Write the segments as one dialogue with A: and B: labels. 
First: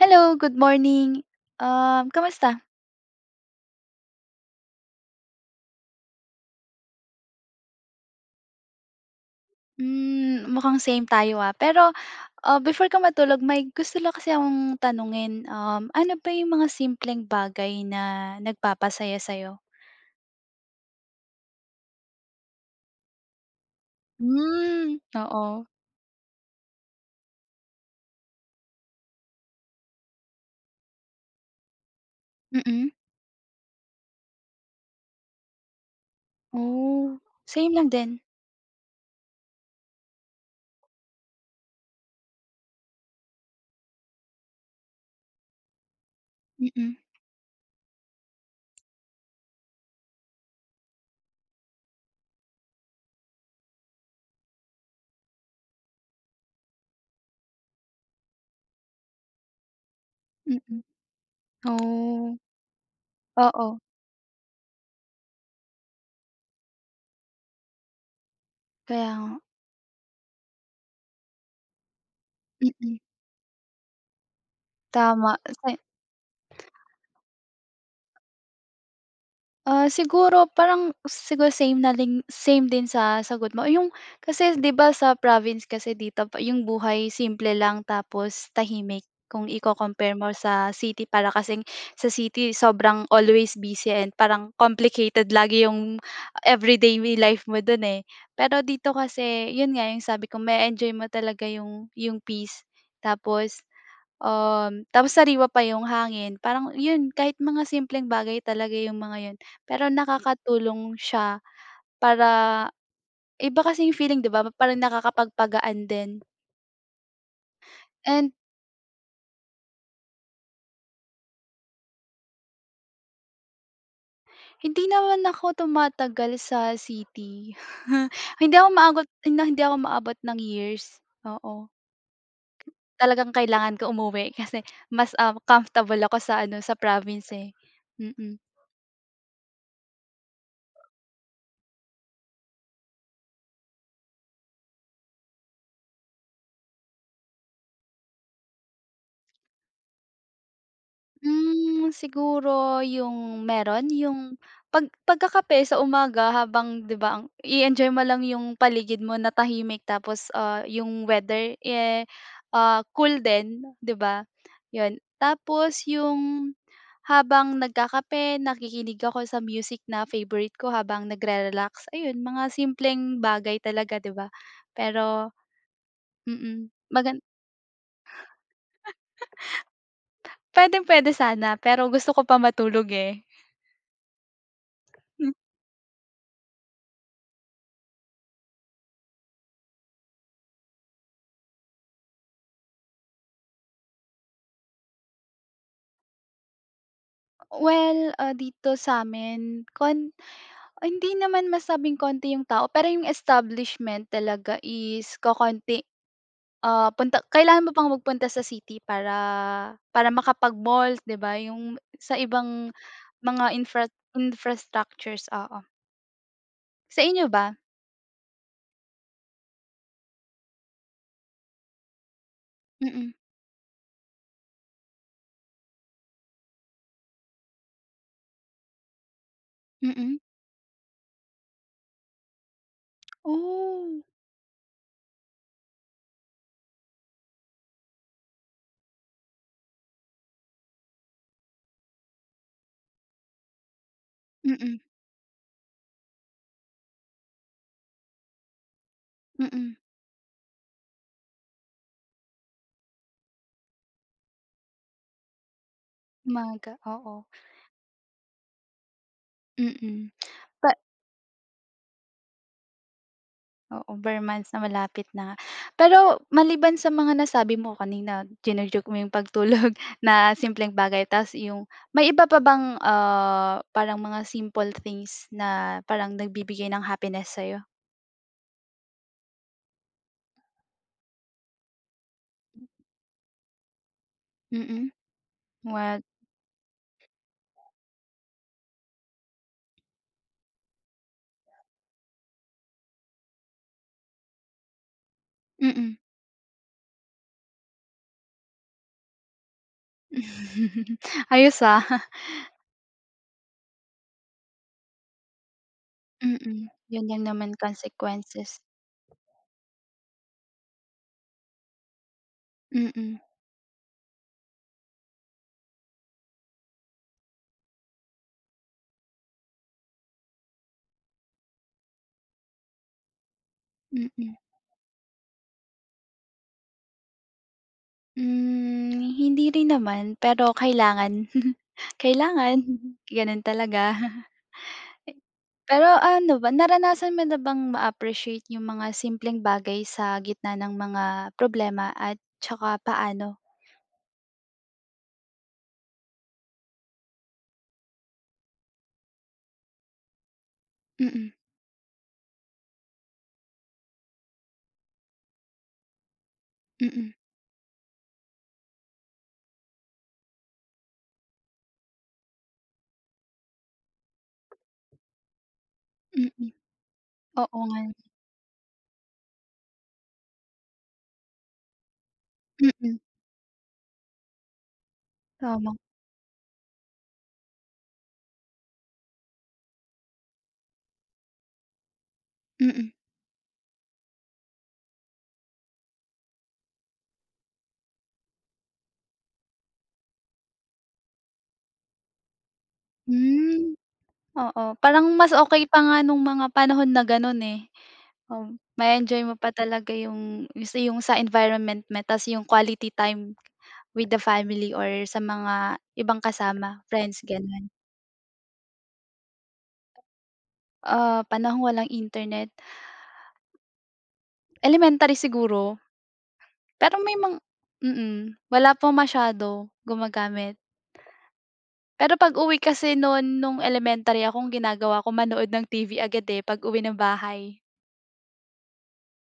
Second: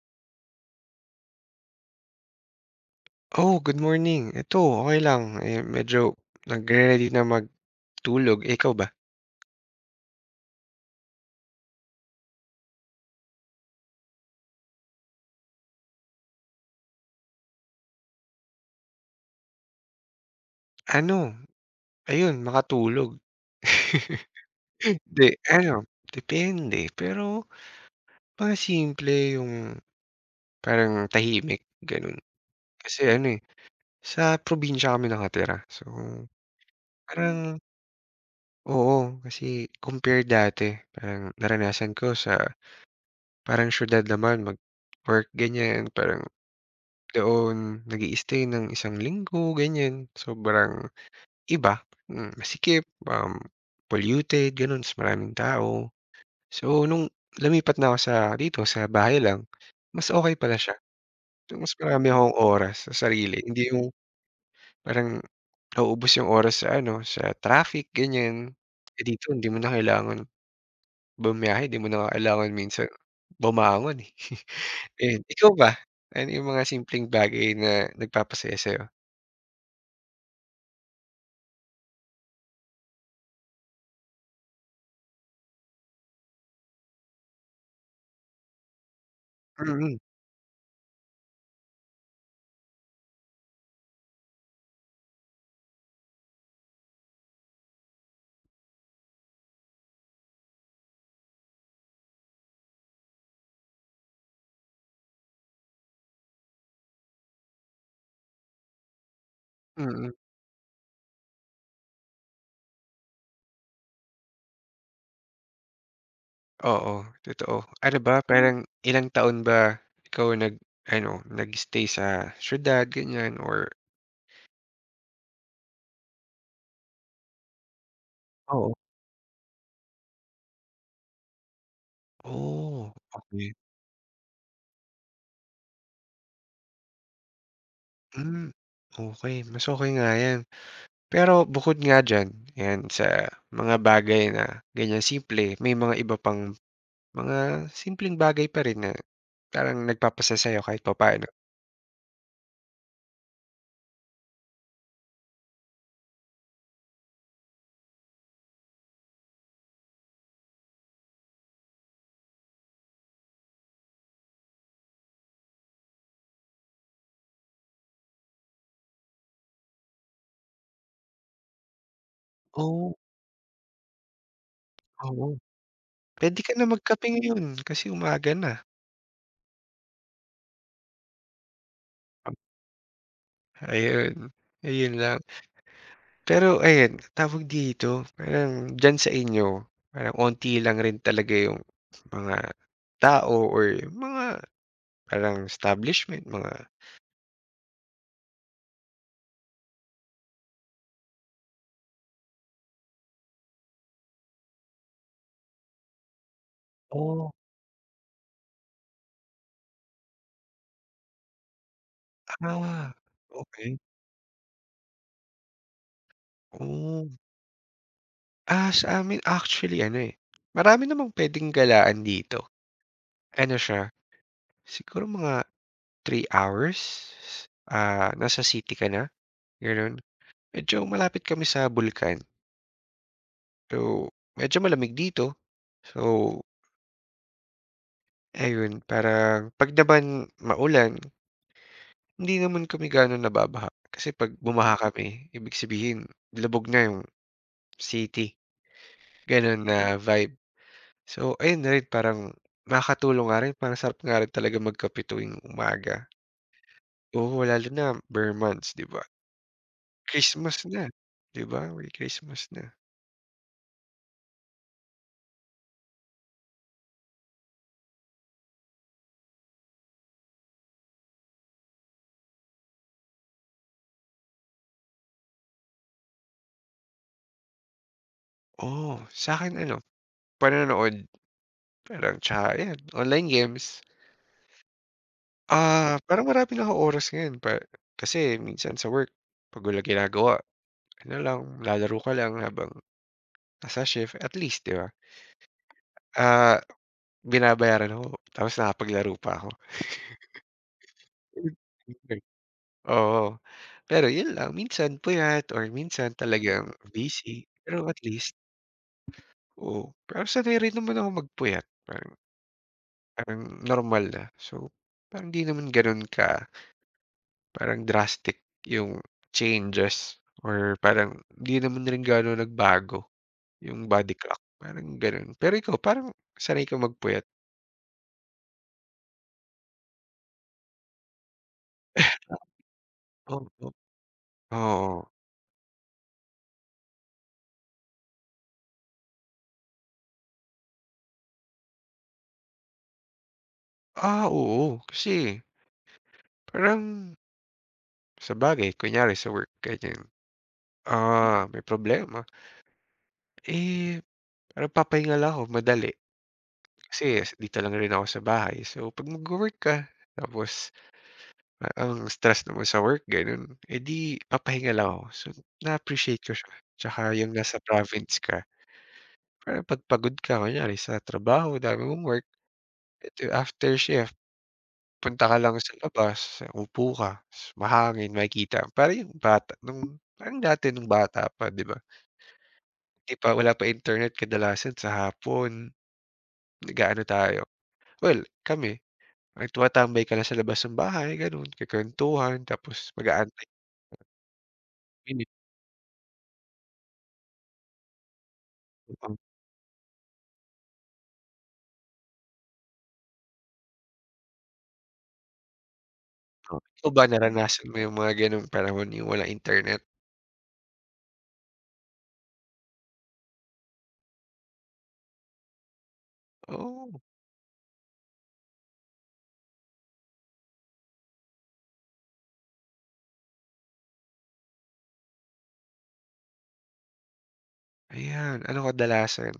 A: Hello, good morning. Kamusta?
B: Oh, good morning. Eto, okey lang, eh, medyo nagre-ready na magtulog, eh, ikaw ba?
A: Mukhang same tayo, ah. Pero, before ka matulog may gusto lang kasi akong tanungin, ano ba yung mga simpleng bagay na nagpapasaya sa'yo?
B: Ano, ayun makatulog.
A: Hmm,
B: Hindi,
A: oo.
B: ano, depende pero mga simple yung parang tahimik gano'n.
A: Mm.
B: Kasi ano, eh, sa probinsya kami nakatira so Hmm.
A: Oh,
B: Parang
A: same lang din.
B: oo, kasi compare dati parang naranasan ko sa parang siyudad naman mag-work ganyan, parang
A: Mm,
B: doon nag stay ng isang linggo ganyan, sobrang iba, masikip, um, polluted gano'n, mas maraming tao. So nung lumipat na ako sa dito sa bahay lang, mas okay pala siya.
A: mm.
B: So mas marami akong
A: Oh,
B: oras sa sarili, hindi
A: oo,
B: yung parang nauubos yung oras sa ano, sa traffic ganiyan. Eh,
A: kaya
B: dito
A: nga.
B: hindi mo na kailangan bumiyahe, hindi mo na kailangan minsan
A: Mm,
B: bumangon, eh. Ayun,
A: tama.
B: ikaw ba? Ano yung mga simpleng bagay na nagpapasaya sa'yo?
A: Ah, siguro parang siguro same na din same din sa sagot mo. Yung kasi 'di ba sa province kasi dito pa yung buhay simple lang tapos tahimik kung
B: Mm,
A: iko-compare mo sa city para kasing sa city sobrang always busy and parang complicated lagi yung life mo dun eh. Pero dito kasi yun nga yung sabi ko, may enjoy mo talaga yung peace. Tapos tapos sariwa pa yung hangin parang yun kahit mga simpleng bagay talaga yung mga yun, pero
B: mm.
A: nakakatulong siya para iba kasi yung feeling, 'di ba, parang nakakapagpagaan din,
B: Oo, totoo. Ano ba,
A: and
B: parang ilang taon ba ikaw nag-ano, nag-stay sa siyudad, ganyan or
A: hindi naman ako tumatagal sa city. Hindi ako
B: Oo.
A: maabot hindi ako maabot ng years, oo.
B: Oh,
A: Talagang
B: okey.
A: kailangan ko umuwi kasi mas, ah, comfortable ako sa ano, sa province, eh, mm. Mm.
B: Hmm, okey. Mas okey nga 'yan. Pero bukod nga diyan, 'yan sa mga bagay na ganyan simple, may mga iba pang mga simpleng bagay pa rin na parang nagpapasaya sa'yo kahit papaano?
A: Siguro yung meron yung pagkakape sa umaga habang 'di ba ang i-enjoy mo lang yung paligid mo na tahimik tapos, yung weather, eh, cool din, 'di ba? 'Yun. Tapos yung habang nagkakape nakikinig ako sa music na favorite ko habang nagre-relax, ayun mga
B: Oh,
A: simpleng bagay talaga 'di ba?
B: oo.
A: Pero
B: Puwede ka na
A: mm,
B: magkape
A: magan
B: ngayon kasi umaga na.
A: puwedeng-puwede sana pero gusto ko pa matulog, eh.
B: Ayun, ayun lang. Pero ayan, tawag dito, parang diyan sa inyo, parang onti lang rin talaga yung mga tao or mga parang establishment, mga
A: Well, ah, dito sa'min hindi naman masabing konti yung tao, pero yung establishment talaga is kokonti. Ah,
B: Oh.
A: kailangan mo pang magpunta sa city para para makapag-mall, 'di ba? Yung sa ibang
B: Ah,
A: mga
B: okey.
A: infrastructures, oo. Sa
B: Oh,
A: inyo ba?
B: ah, sa amin actually ano, eh, marami namang puwedeng galaan dito.
A: Mm,
B: Ano siya, siguro mga three hours, nasa city ka na, gano'n.
A: mm.
B: Medyo malapit kami sa bulkan, so
A: Oh,
B: medyo malamig dito. So ayun, parang 'pag naman maulan, hindi naman kami gaano nababaha. Kasi 'pag bumaha
A: mm,
B: kami, ibig sabihin labog na yung city, gano'n
A: mm.
B: na vibe. So, ayun na rin parang nakakatulong nga rin, parang sarap nga rin talaga magkape tuwing umaga.
A: Umaga, oo,
B: Oo, lalo na bare months, 'di ba?
A: mm.
B: Christmas
A: Pa
B: na, 'di ba? May Christmas na.
A: Oo, bare months na malapit na. Pero maliban sa mga nasabi mo kanina, jino-joke mo yung pagtulog na simpleng bagay ta's yung may iba pa bang, ah, parang mga simple things na parang nagbibigay ng happiness sa'yo?
B: Oh sa akin ano, panonood parang tsaka ayan, online games.
A: Mm,
B: Ah,
A: what
B: parang marami na akong oras ngayon pa kasi minsan sa work 'pag wala ginagawa ano lang, lalaro ka lang habang nasa shift at least 'di ba,
A: mm.
B: ah, binabayaran ako tapos nakapaglaro pa ako.
A: Ayos, ah.
B: Oo, pero yun lang minsan puyat or minsan
A: Mm,
B: talagang
A: yun lang
B: busy
A: naman
B: pero at least
A: consequences.
B: oo, pero sanay rin naman ako magpuyat parang
A: Mm,
B: parang normal na. So, parang 'di naman gano'n ka Parang drastic yung changes or parang hindi naman rin gaano nagbago yung body
A: mm.
B: clock, parang gano'n. Pero ikaw, parang sanay ka magpuyat?
A: Hmm, hindi rin naman pero kailangan. Kailangan, ganun
B: Opo,
A: talaga.
B: oo.
A: Pero ano ba, naranasan mo na bang ma-appreciate yung mga simpleng bagay sa gitna ng mga problema at tsaka paano?
B: Ah, oo, kasi parang sa sabagay kunyari sa work ganyan,
A: Mm,
B: ah, may problema, eh, parang papahinga lang ako madali
A: mm,
B: kasi dito lang rin ako sa bahay. So, 'pag magwo-work ka tapos ang stress naman sa work gano'n, eh, di papahinga lang ako. So, na-appreciate ko
A: mm.
B: siya, tsaka yung nasa
A: Oo nga,
B: province ka, parang 'pag pagod ka kunyari sa trabaho, dami mong work,
A: mm,
B: eto after shift punta ka lang sa
A: tama,
B: labas, upo ka, ta's mahangin, makikita parang yung bata nung parang dati nung bata pa 'di ba?
A: mm.
B: 'Di pa wala pa internet kadalasan sa hapon nag-aano tayo, well kami, ay tumatambay ka lang sa labas ng bahay gano'n, kukuwentuhan tapos mag-aantay ng
A: Hmm, oo, parang
B: init.
A: mas okey pa nga nung mga panahon na gano'n, eh. Ma-e-enjoy mo pa talaga yung yung sa environment mo ta's yung quality time with the family or sa mga ibang
B: Oh,
A: kasama,
B: ikaw ba
A: friends, gano'n.
B: naranasan mo yung mga gano'ng panahon, yung walang internet?
A: Ah, panahong walang internet, elementary siguro. Pero
B: Oh,
A: may mga mm, wala pa masyado gumagamit. Pero pag-uwi kasi noon nung elementary ako, ang ginagawa ko manood ng TV agad, eh, pag-uwi ng bahay.
B: ayan. Ano kadalasan?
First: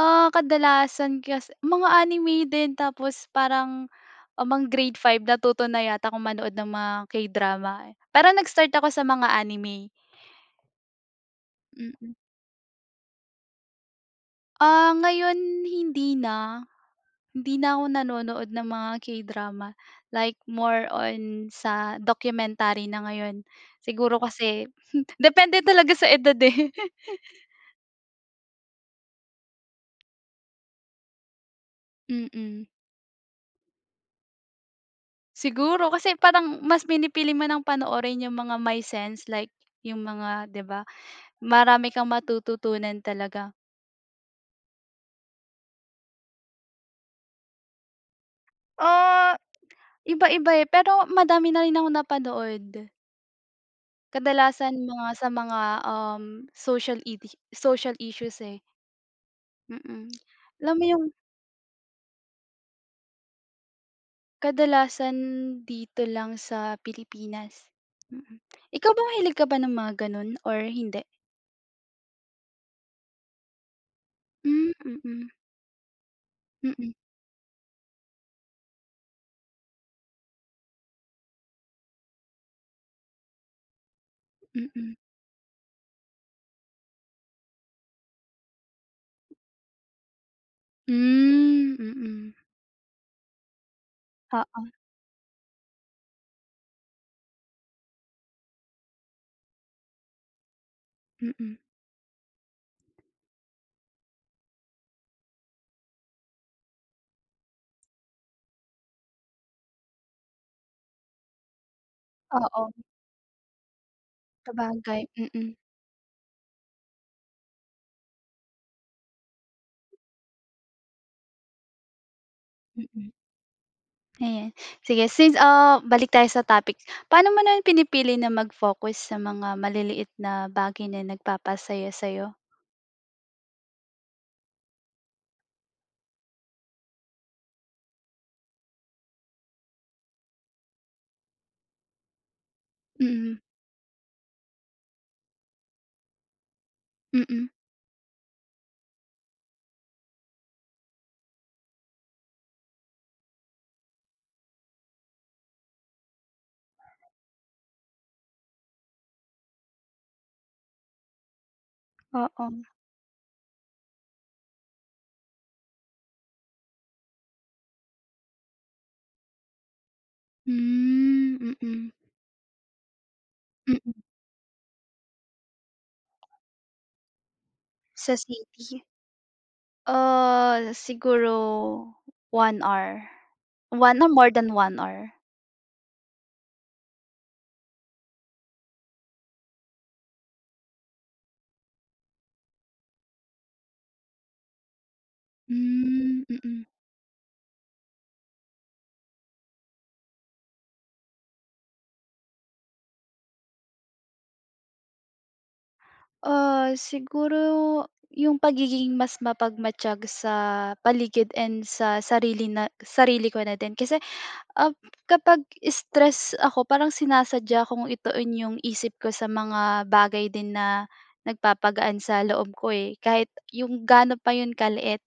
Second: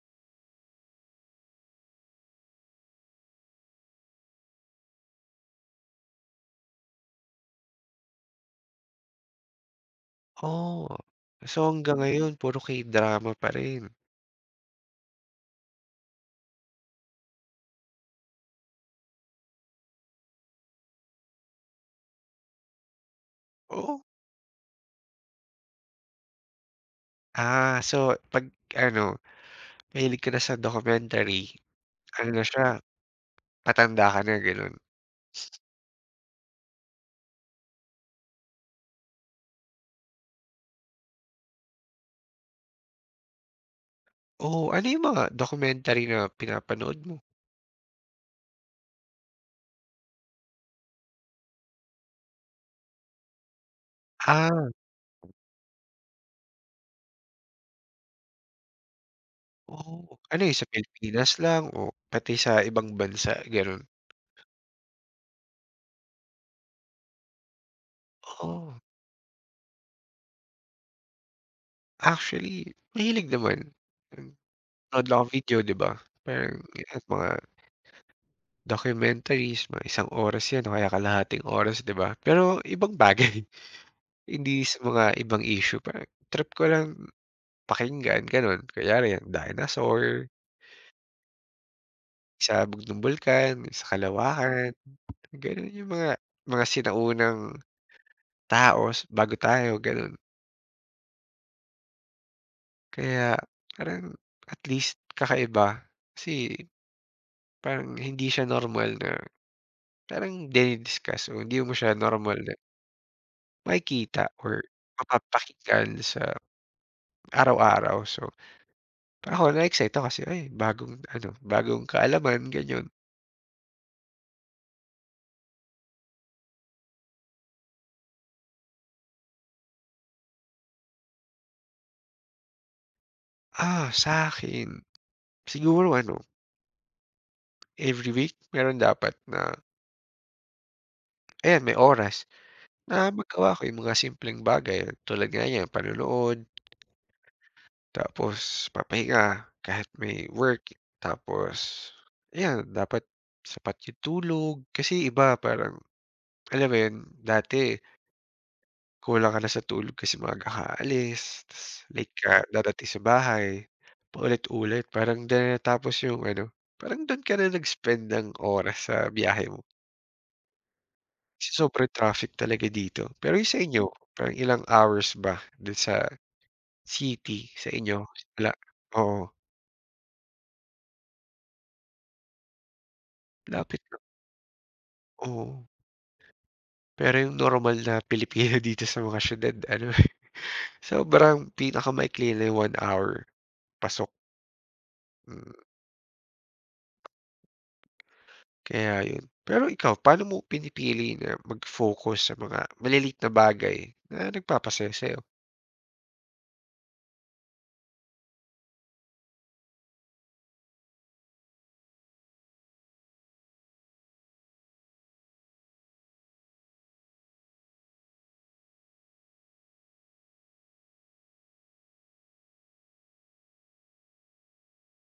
A: Ah, kadalasan kasi mga anime din tapos parang, mga grade 5 natuto na yata ako manood ng mga K-drama, eh. Pero nag-start ako sa mga anime,
B: Oh, so hanggang
A: mm.
B: ngayon puro K-drama pa rin?
A: Ah, ngayon hindi na. Hindi na ako nanonood ng mga K-drama, like more on sa documentary na ngayon.
B: Oo.
A: Siguro kasi depende talaga sa edad, eh.
B: Ah, so 'pag ano, mahilig ka na sa documentary, ano na
A: Mm.
B: siya, patanda ka na gano'n?
A: Siguro kasi parang mas pinipili mo ng panoorin yung mga my sense like yung mga 'di ba, marami kang matututunan talaga.
B: Oo, ano yung mga documentary na pinapanood mo?
A: Ah, iba-iba, eh, pero madami na rin akong napanood.
B: Ah,
A: Kadalasan mga sa mga, um, social idi social issues, eh, mm.
B: oh, ano yun sa
A: Alam mo yung
B: Pilipinas lang o pati sa ibang bansa, gano'n?
A: kadalasan dito lang sa Pilipinas. Mm.
B: Oh,
A: Ikaw ba mahilig ka ba ng mga gano'n or hindi?
B: actually mahilig naman. Nanonood
A: Hmm,
B: lang
A: mm.
B: ako video 'di ba? Parang
A: Mm,
B: yan mga documentaries, mga isang oras yan o kaya kalahating oras 'di ba? Pero ibang bagay, hindi sa
A: mm.
B: mga ibang issue parang trip ko lang pakinggan gano'n. Kaya yung dinosaur,
A: Hmm, mm.
B: sa ng bulkan, sa
A: Oo,
B: kalawakan, gano'n yung mga sinaunang tao bago tayo gano'n.
A: mm.
B: Kaya parang at least kakaiba kasi parang hindi siya normal na parang dini-discuss o hindi mo siya normal na
A: Oo,
B: makikita or
A: sabagay, mm,
B: mapapakinggan sa araw-araw. So, ako na-excite ako kasi, ay bagong ano, bagong kaalaman ganyan.
A: mm. Ayan, sige since, ah, balik tayo sa topic. Paano mo naman pinipili na mag-focus sa mga maliliit na bagay na nagpapasaya sa'yo?
B: Ah, sa'kin siguro ano, every week meron dapat na ayan may oras na
A: Mm,
B: magawa ko yung mga simpleng bagay tulad nga niyan panonood,
A: mm.
B: tapos papahinga kahit may work, tapos ayan dapat sapat yung tulog. Kasi iba parang alam mo yun, dati kulang ka na sa tulog kasi maaga ka aalis, tas late ka
A: Oo.
B: dadating sa bahay, paulit-ulit parang diyan na natapos yung ano, parang dun ka na nag-spend ng oras sa biyahe mo. Kasi
A: Hmm, mm.
B: sobrang traffic talaga dito. Pero yung sa
A: Mm,
B: inyo, parang ilang hours ba dun sa city sa inyo?
A: sa
B: La
A: city.
B: Oo,
A: Ah, siguro 1 hour.
B: lapit
A: one
B: lang,
A: or more than one hour.
B: oo. Pero yung normal na Pilipino dito sa mga siyudad ano, sobrang pinakamaikli na yung 1 hour, pasok, mm.
A: Hmm, mm.
B: Kaya yun. Pero ikaw, paano mo pinipili na mag-focus sa mga maliliit na bagay na nagpapasaya sa'yo?
A: Ah, siguro yung pagiging mas mapagmatyag sa paligid and sa sarili na sarili ko na din kasi Ap kapag stress ako parang sinasadya kong ituon yung isip ko sa mga bagay din na nagpapagaan sa loob ko, eh, kahit yung gaano pa yun kaliit.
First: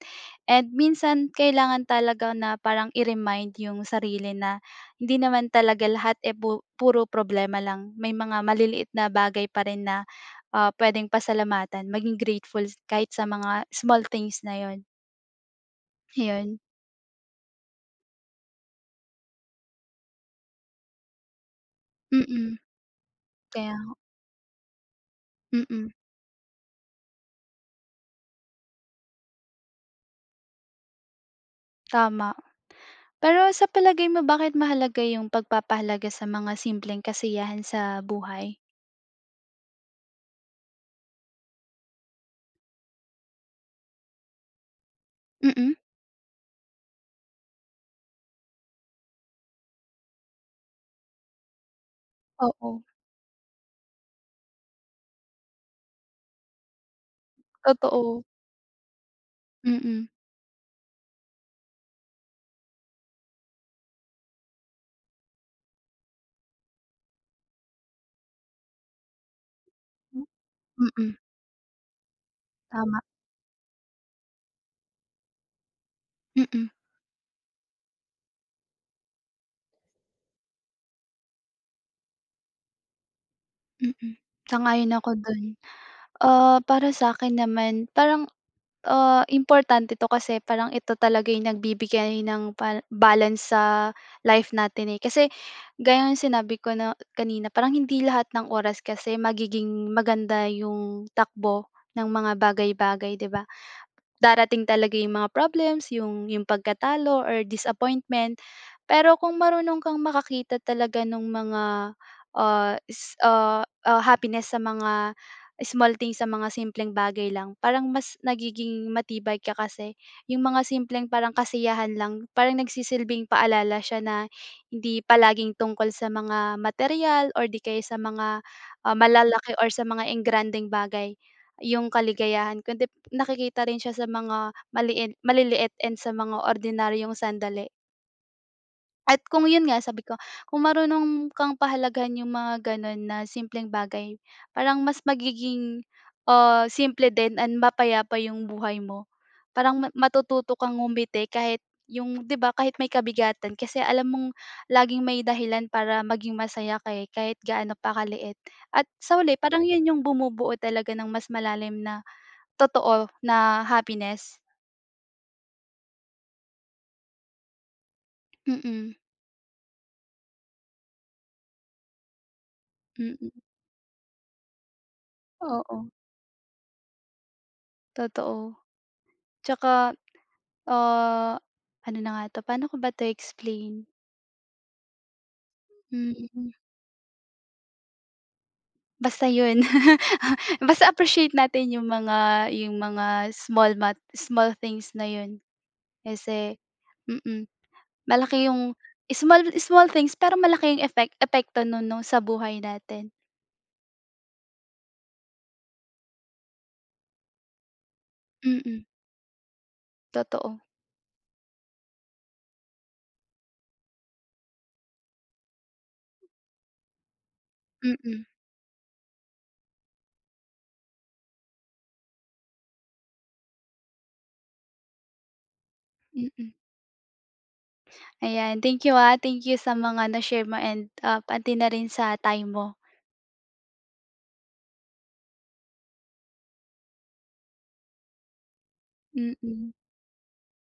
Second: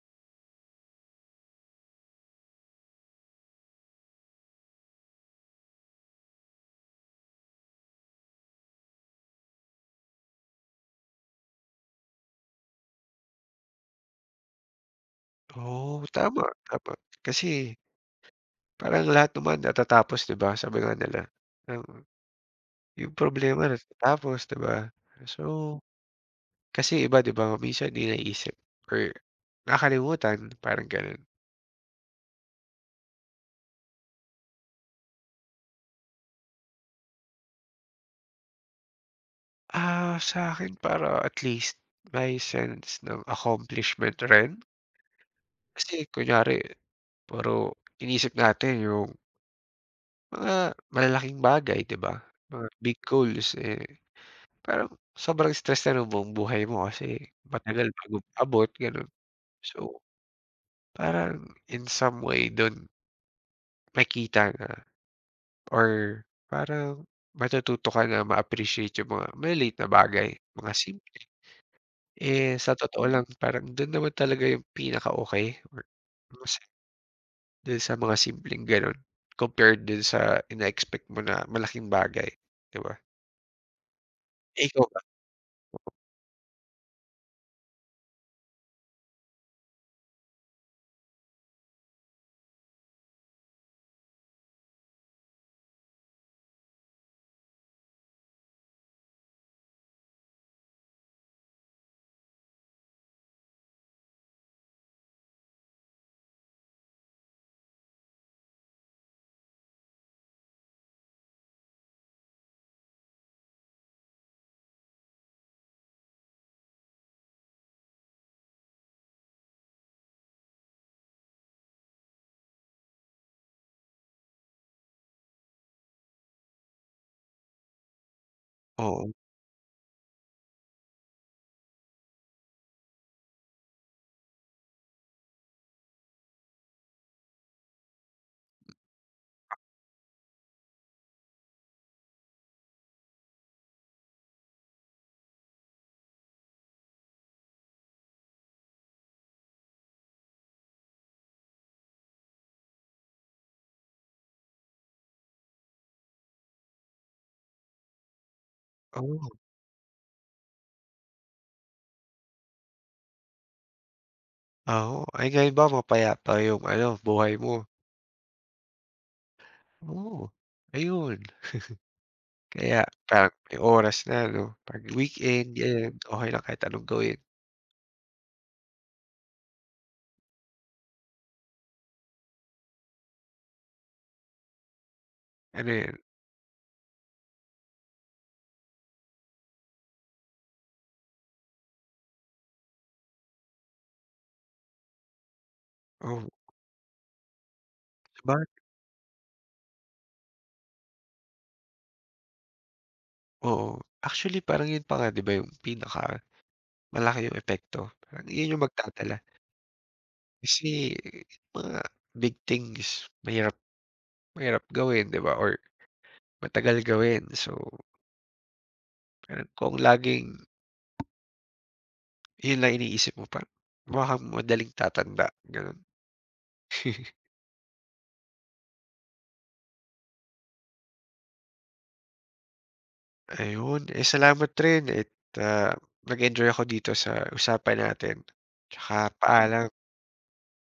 A: And minsan kailangan talaga na parang i-remind yung sarili na hindi naman talaga lahat, eh, puro problema lang. May mga maliliit na bagay pa rin na, puwedeng pasalamatan, maging grateful kahit sa mga small things na yun,
B: Oo, tama,
A: ayun.
B: tama. Kasi parang lahat naman natatapos, 'di ba, sabi nga nila. Ang
A: Mm,
B: yung problema
A: kaya
B: natatapos, 'di ba? So,
A: mm.
B: kasi iba, 'di ba, minsan hindi naisip or nakalimutan, parang gano'n.
A: Tama. Pero sa palagay mo bakit mahalaga yung pagpapahalaga sa mga simpleng kasiyahan sa buhay?
B: Ah, sa akin para at least may sense ng accomplishment rin.
A: Mm.
B: Kasi kunyari puro iniisip natin yung mga malalaking bagay, 'di ba? Mga
A: Oo,
B: big goals, eh, parang sobrang stress na ng buong buhay mo kasi matagal bago
A: totoo.
B: abot, gano'n. So,
A: Mm.
B: parang in some way do'n makikita na or parang matututo ka na ma-appreciate yung mga maliliit na bagay, mga
A: Mm,
B: simple. Eh, sa
A: tama.
B: totoo lang parang do'n naman talaga yung pinaka-okey or mas
A: Mm,
B: do'n sa mga simpleng gano'n compared do'n sa ine-expect mo na malaking bagay, 'di ba?
A: mm.
B: Eh, ikaw
A: Sang-ayon
B: ba?
A: ako dun. Ah, para sa akin naman parang importante 'to kasi parang ito talaga yung nagbibigay ng pa balance sa life natin, eh. Kasi gaya ng sinabi ko na kanina, parang hindi lahat ng oras kasi magiging maganda yung takbo ng mga bagay-bagay, 'di ba? Darating talaga yung mga problems, yung pagkatalo or disappointment. Pero kung marunong kang makakita talaga ng mga, happiness sa mga small things, sa mga simpleng bagay lang, parang mas nagiging matibay ka kasi. Yung mga simpleng parang kasiyahan lang, parang nagsisilbing paalala siya na hindi palaging tungkol sa mga material or di kaya sa mga, ah,
B: Oo.
A: malalaki or sa mga engranding bagay yung kaligayahan kundi nakikita rin siya sa mga maliliit and sa mga ordinaryong sandali. At kung yun nga sabi ko, kung marunong kang pahalagahan yung mga ganun na simpleng bagay, parang mas magiging, simple din and mapayapa yung buhay mo. Parang matututo kang ngumiti kahit yung 'di ba kahit may kabigatan kasi alam mong laging may dahilan para maging masaya kahit gaano pa kaliit. At sa
B: Oo,
A: huli parang yun yung bumubuo talaga ng mas malalim na totoo na happiness.
B: oo. Ay, ngayon ba mapayapa yung ano, buhay mo?
A: Mm,
B: Oo, ayun. Kaya parang
A: mm.
B: may oras na 'no, 'pag weekend
A: Oo,
B: ganyan, okey lang kahit anong gawin.
A: totoo. Tsaka, ah, ano na nga 'to, paano ko ba 'to i-explain?
B: Ano 'yan,
A: Hmm, basta 'yun. Basta appreciate natin yung mga small things na 'yun.
B: oo,
A: Kasi mm,
B: 'di ba?
A: malaki yung small small things pero malaki yung epekto nun 'no sa buhay natin.
B: Oo. Actually parang 'yun pa nga 'di ba yung pinakamalaki yung epekto, parang 'yun yung
A: Mm,
B: magdadala.
A: totoo.
B: Kasi mga big things mahirap mahirap gawin 'di ba or matagal gawin. So,
A: Mm,
B: parang kung laging 'yun lang iniisip mo parang baka madaling tatanda, gano'n.
A: mm. Ayan, thank you, ah, thank you sa mga na-share mo and, ah, pati na rin sa time mo.
B: Ayun, eh, salamat rin at, ah, nag-enjoy ako dito sa usapan natin. Tsaka paalam.
A: Mm.